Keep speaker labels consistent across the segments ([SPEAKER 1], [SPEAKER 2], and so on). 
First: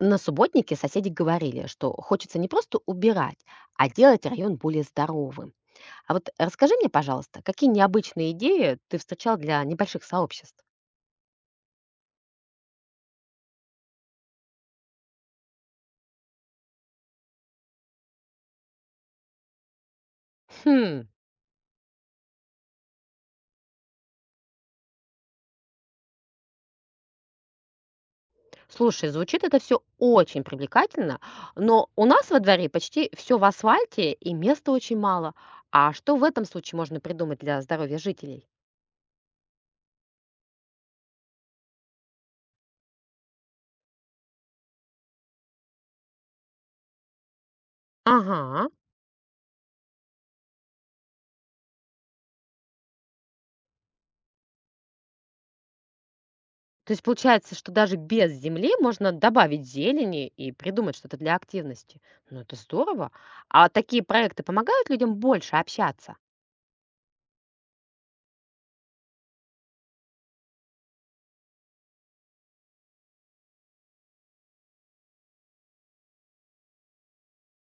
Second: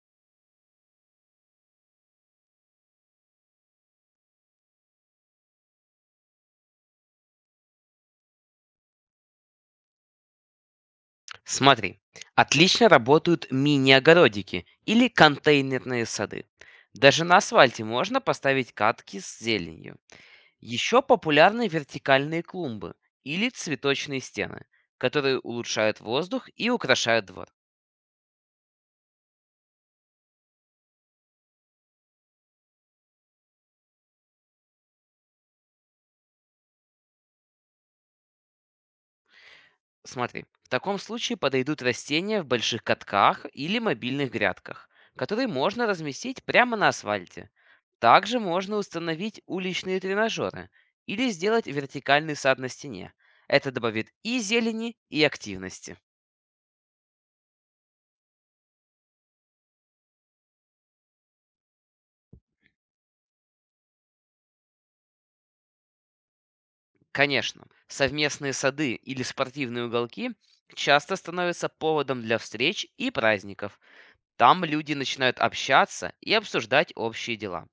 [SPEAKER 1] На субботнике соседи говорили, что хочется не просто убирать, а делать район более здоровым. А вот расскажи мне, пожалуйста, какие необычные идеи ты встречал для небольших сообществ?
[SPEAKER 2] Смотри, отлично работают мини-огородики или контейнерные сады. Даже на асфальте можно поставить катки с зеленью. Еще
[SPEAKER 1] Хм,
[SPEAKER 2] популярны вертикальные клумбы или цветочные стены, которые улучшают воздух и украшают двор.
[SPEAKER 1] слушай, звучит это все очень привлекательно, но у нас во дворе почти все в асфальте и места очень мало. А что в этом случае можно придумать для здоровья жителей?
[SPEAKER 2] Смотри, в таком случае подойдут растения в больших катках или мобильных грядках, которые можно разместить прямо на асфальте. Также
[SPEAKER 1] Ага.
[SPEAKER 2] можно установить уличные тренажеры или сделать вертикальный сад на стене. Это добавит и зелени, и активности.
[SPEAKER 1] То есть получается, что даже без земли можно добавить зелени и придумать что-то для активности. Ну, это здорово. А такие проекты помогают людям больше общаться?
[SPEAKER 2] Конечно, совместные сады или спортивные уголки часто становятся поводом для встреч и праздников. Там люди начинают общаться и обсуждать общие дела.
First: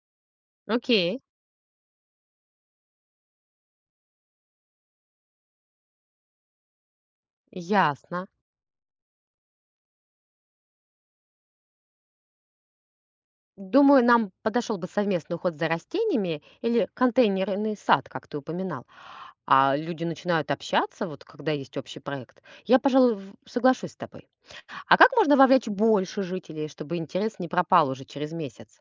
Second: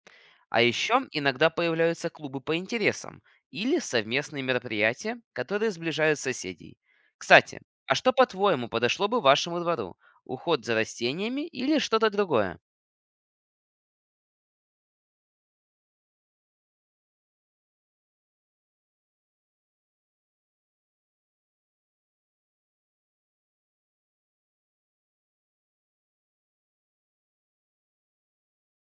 [SPEAKER 2] А еще
[SPEAKER 1] Окей,
[SPEAKER 2] иногда появляются клубы по интересам или совместные мероприятия, которые сближают соседей. Кстати, а что,
[SPEAKER 1] ясно.
[SPEAKER 2] по-твоему, подошло бы вашему двору? Уход за растениями или что-то другое?
[SPEAKER 1] Думаю, нам подошел бы совместный уход за растениями или контейнерный сад, как ты упоминал. А люди начинают общаться, вот когда есть общий проект. Я, пожалуй, соглашусь с тобой. А как можно вовлечь больше жителей, чтобы интерес не пропал уже через месяц?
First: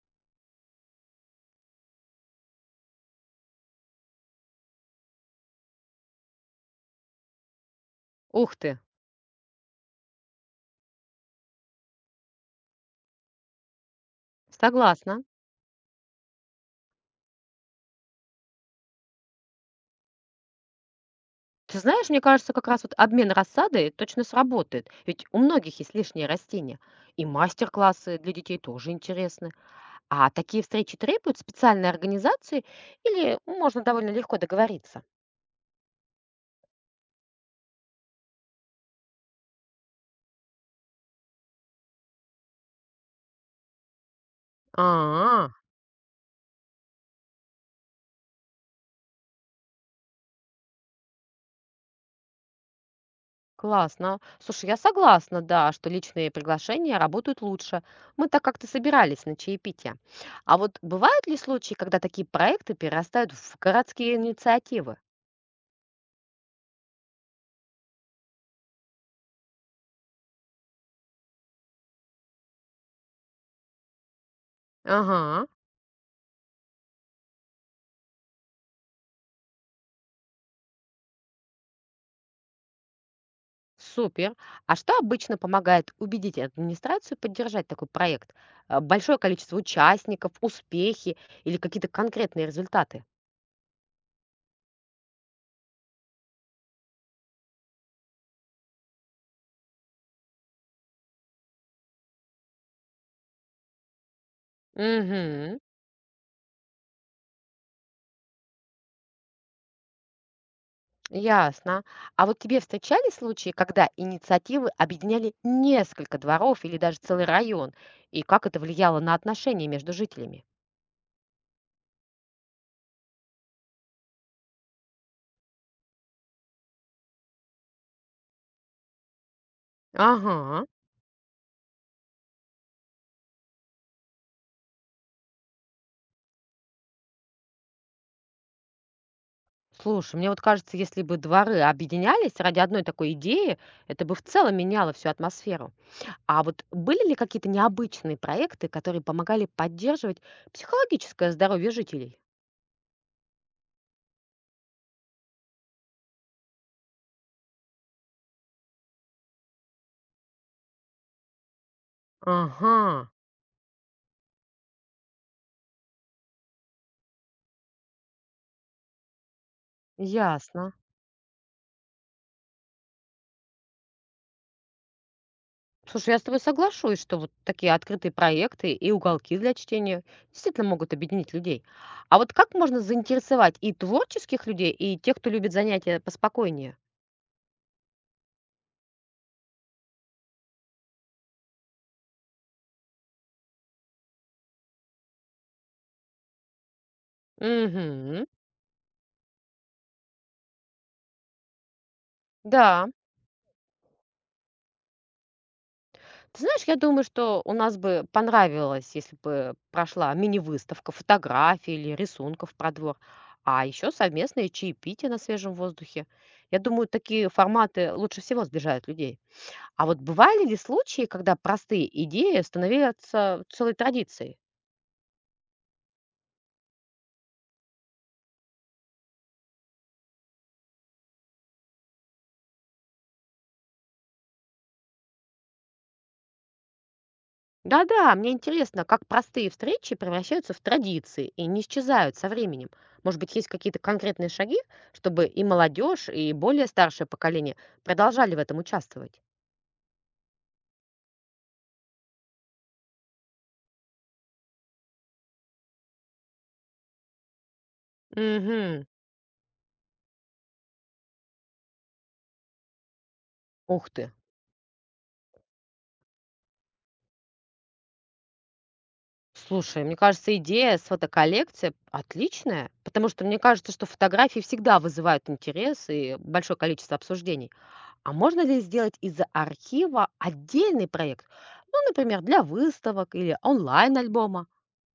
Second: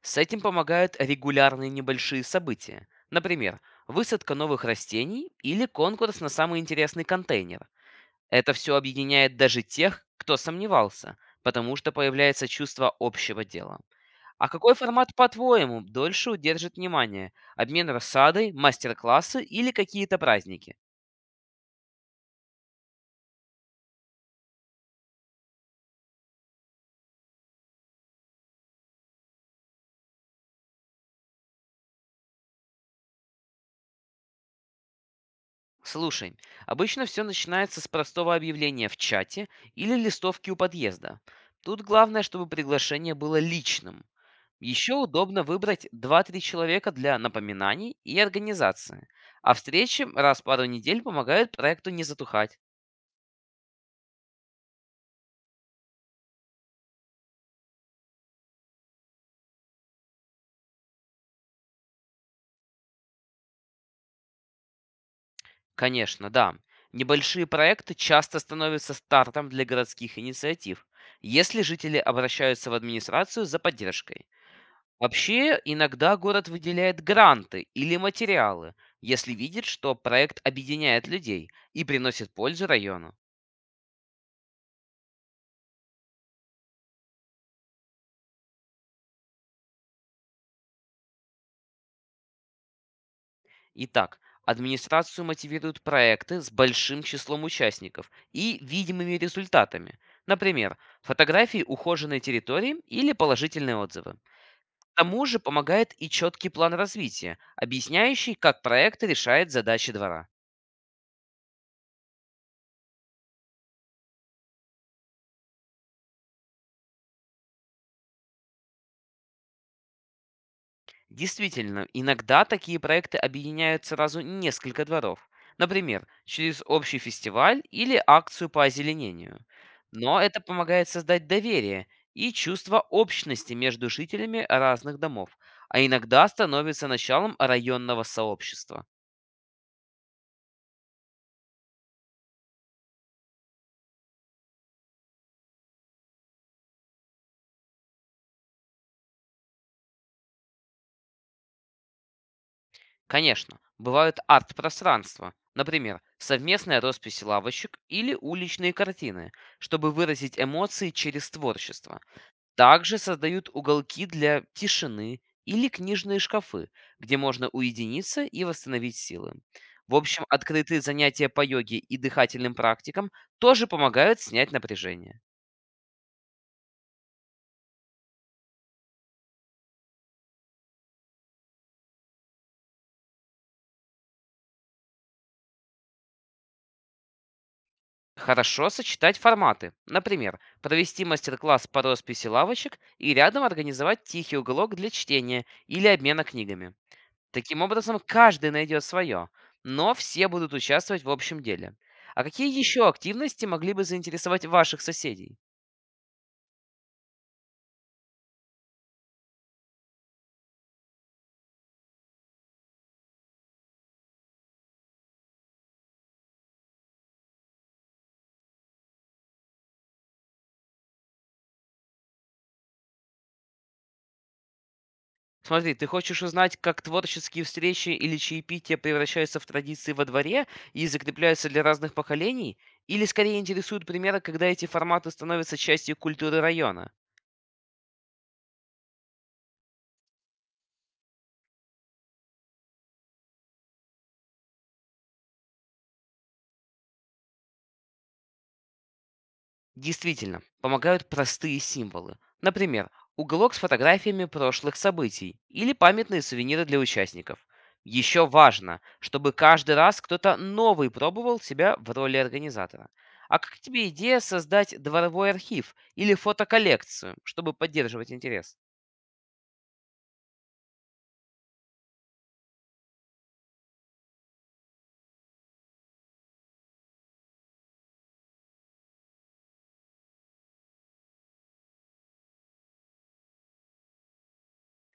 [SPEAKER 2] С этим помогают регулярные небольшие события. Например, высадка новых растений или конкурс на самый интересный контейнер. Это
[SPEAKER 1] Ух
[SPEAKER 2] все
[SPEAKER 1] ты,
[SPEAKER 2] объединяет даже тех, кто сомневался, потому что появляется чувство общего дела. А какой формат,
[SPEAKER 1] согласна.
[SPEAKER 2] по-твоему, дольше удержит внимание? Обмен рассадой, мастер-классы или какие-то праздники?
[SPEAKER 1] Ты знаешь, мне кажется, как раз вот обмен рассадой точно сработает, ведь у многих есть лишние растения. И мастер-классы для детей тоже интересны. А такие встречи требуют специальной организации или можно довольно легко договориться?
[SPEAKER 2] Слушай, обычно все начинается с простого объявления в чате или листовки у подъезда. Тут главное, чтобы приглашение было личным. Еще удобно
[SPEAKER 1] А,
[SPEAKER 2] выбрать 2-3 человека для напоминаний и организации. А встречи раз в пару недель помогают проекту не затухать.
[SPEAKER 1] классно. Слушай, я согласна, да, что личные приглашения работают лучше. Мы так как-то собирались на чаепитие. А вот бывают ли случаи, когда такие проекты перерастают в городские инициативы?
[SPEAKER 2] Конечно, да. Небольшие проекты часто становятся стартом для городских инициатив, если жители обращаются в администрацию за поддержкой.
[SPEAKER 1] Ага.
[SPEAKER 2] Вообще, иногда город выделяет гранты или материалы, если видит, что проект объединяет людей и приносит пользу району.
[SPEAKER 1] Супер. А что обычно помогает убедить администрацию поддержать такой проект? Большое количество участников, успехи или какие-то конкретные результаты?
[SPEAKER 2] Итак, администрацию мотивируют проекты с большим числом участников и видимыми результатами. Например, фотографии ухоженной территории или положительные отзывы. К тому же
[SPEAKER 1] Угу,
[SPEAKER 2] помогает и четкий план развития, объясняющий, как проект решает задачи двора.
[SPEAKER 1] ясно. А вот тебе встречались случаи, когда инициативы объединяли несколько дворов или даже целый район? И как это влияло на отношения между жителями?
[SPEAKER 2] Действительно, иногда такие проекты объединяют сразу несколько дворов. Например, через общий фестиваль или акцию по озеленению. Но это
[SPEAKER 1] Ага.
[SPEAKER 2] помогает создать доверие и чувство общности между жителями разных домов, а иногда становится началом районного сообщества.
[SPEAKER 1] Слушай, мне вот кажется, если бы дворы объединялись ради одной такой идеи, это бы в целом меняло всю атмосферу. А вот были ли какие-то необычные проекты, которые помогали поддерживать психологическое здоровье жителей?
[SPEAKER 2] Конечно, бывают арт-пространства, например, совместная роспись лавочек или уличные картины, чтобы выразить эмоции через творчество. Также
[SPEAKER 1] Ага,
[SPEAKER 2] создают уголки для тишины или книжные шкафы, где можно уединиться и восстановить силы. В общем,
[SPEAKER 1] ясно.
[SPEAKER 2] открытые занятия по йоге и дыхательным практикам тоже помогают снять напряжение.
[SPEAKER 1] Слушай, я с тобой соглашусь, что вот такие открытые проекты и уголки для чтения действительно могут объединить людей. А вот как можно заинтересовать и творческих людей, и тех, кто любит занятия поспокойнее?
[SPEAKER 2] Хорошо сочетать форматы. Например, провести мастер-класс по росписи лавочек и рядом организовать тихий уголок для чтения или обмена книгами. Таким образом,
[SPEAKER 1] Угу,
[SPEAKER 2] каждый найдет свое, но все будут участвовать в общем деле. А какие еще
[SPEAKER 1] да.
[SPEAKER 2] активности могли бы заинтересовать ваших соседей?
[SPEAKER 1] Ты знаешь, я думаю, что у нас бы понравилось, если бы прошла мини-выставка фотографий или рисунков про двор, а еще совместные чаепития на свежем воздухе. Я думаю, такие форматы лучше всего сближают людей. А вот бывали ли случаи, когда простые идеи становятся целой традицией?
[SPEAKER 2] Смотри, ты хочешь узнать, как творческие встречи или чаепития превращаются в традиции во дворе и закрепляются для разных поколений? Или скорее интересуют примеры, когда эти форматы становятся частью культуры района?
[SPEAKER 1] Да-да, мне интересно, как простые встречи превращаются в традиции и не исчезают со временем. Может быть, есть какие-то конкретные шаги, чтобы и молодежь, и более старшее поколение продолжали в этом участвовать?
[SPEAKER 2] Действительно, помогают простые символы. Например, уголок с фотографиями прошлых событий или памятные сувениры для участников. Еще важно,
[SPEAKER 1] Мгм.
[SPEAKER 2] чтобы каждый раз кто-то новый пробовал себя в роли организатора. А как тебе
[SPEAKER 1] Ух ты.
[SPEAKER 2] идея создать дворовой архив или фотоколлекцию, чтобы поддерживать интерес?
[SPEAKER 1] Слушай, мне кажется, идея с фотоколлекцией отличная, потому что мне кажется, что фотографии всегда вызывают интерес и большое количество обсуждений. А можно ли сделать из архива отдельный проект? Ну, например, для выставок или онлайн-альбома?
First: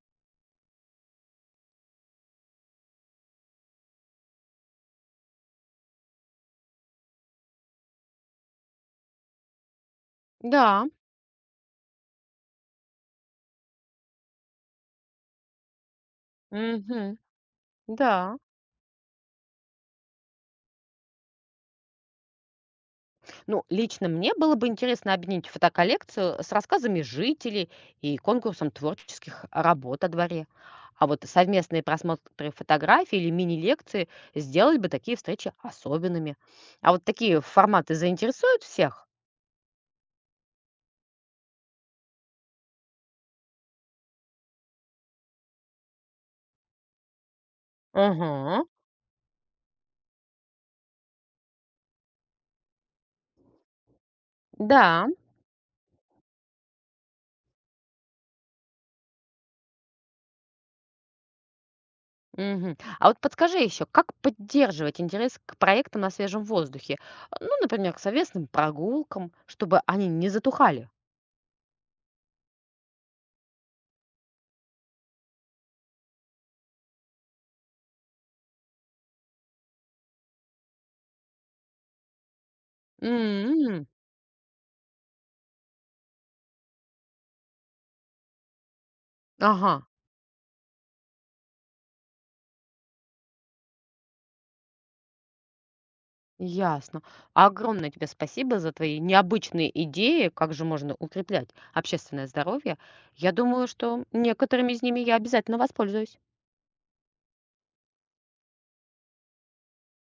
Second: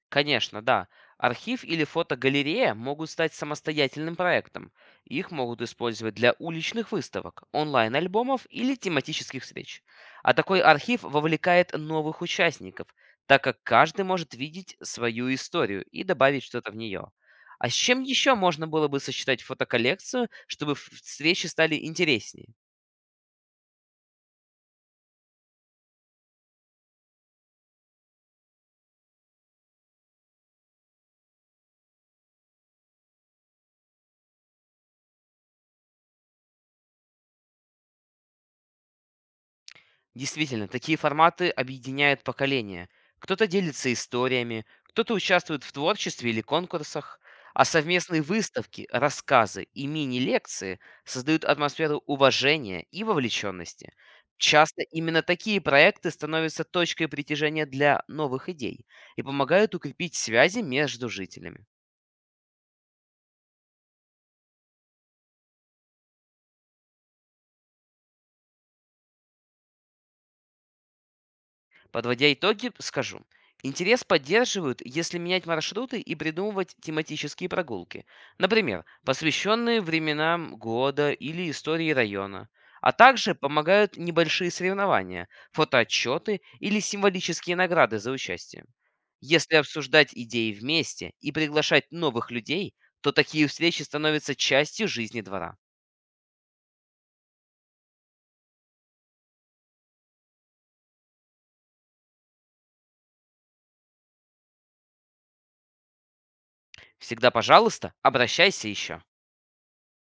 [SPEAKER 2] Конечно, да. Архив или фотогалерея могут стать самостоятельным проектом. Их могут использовать для уличных выставок, онлайн-альбомов или тематических встреч. А такой
[SPEAKER 1] Да.
[SPEAKER 2] архив вовлекает новых участников, так как каждый может видеть свою историю и добавить что-то в нее.
[SPEAKER 1] Мгм.
[SPEAKER 2] А с чем еще
[SPEAKER 1] Да.
[SPEAKER 2] можно было бы сочетать фотоколлекцию, чтобы встречи стали интереснее?
[SPEAKER 1] Ну, лично мне было бы интересно объединить фотоколлекцию с рассказами жителей и конкурсом творческих работ о дворе. А вот совместные просмотры фотографий или мини-лекции сделали бы такие встречи особенными. А вот такие форматы заинтересуют всех?
[SPEAKER 2] Действительно, такие форматы объединяют поколения. Кто-то делится историями, кто-то участвует в творчестве или конкурсах, а совместные
[SPEAKER 1] Угу,
[SPEAKER 2] выставки, рассказы и мини-лекции создают атмосферу уважения и вовлеченности. Часто
[SPEAKER 1] да.
[SPEAKER 2] именно такие проекты становятся точкой притяжения для новых идей и помогают укрепить связи между жителями.
[SPEAKER 1] Мгм. А вот подскажи еще, как поддерживать интерес к проектам на свежем воздухе? Ну, например, к совместным прогулкам, чтобы они не затухали.
[SPEAKER 2] Подводя итоги, скажу. Интерес поддерживают, если менять маршруты и придумывать тематические прогулки. Например, посвященные временам года или истории района. А также
[SPEAKER 1] М.
[SPEAKER 2] помогают небольшие соревнования, фотоотчеты или символические награды за участие. Если
[SPEAKER 1] Ага.
[SPEAKER 2] обсуждать идеи вместе и приглашать новых людей, то такие встречи становятся частью жизни двора.
[SPEAKER 1] Ясно. Огромное тебе спасибо за твои необычные идеи, как же можно укреплять общественное здоровье. Я думаю, что некоторыми из ними я обязательно воспользуюсь.
[SPEAKER 2] Всегда, пожалуйста, обращайся еще.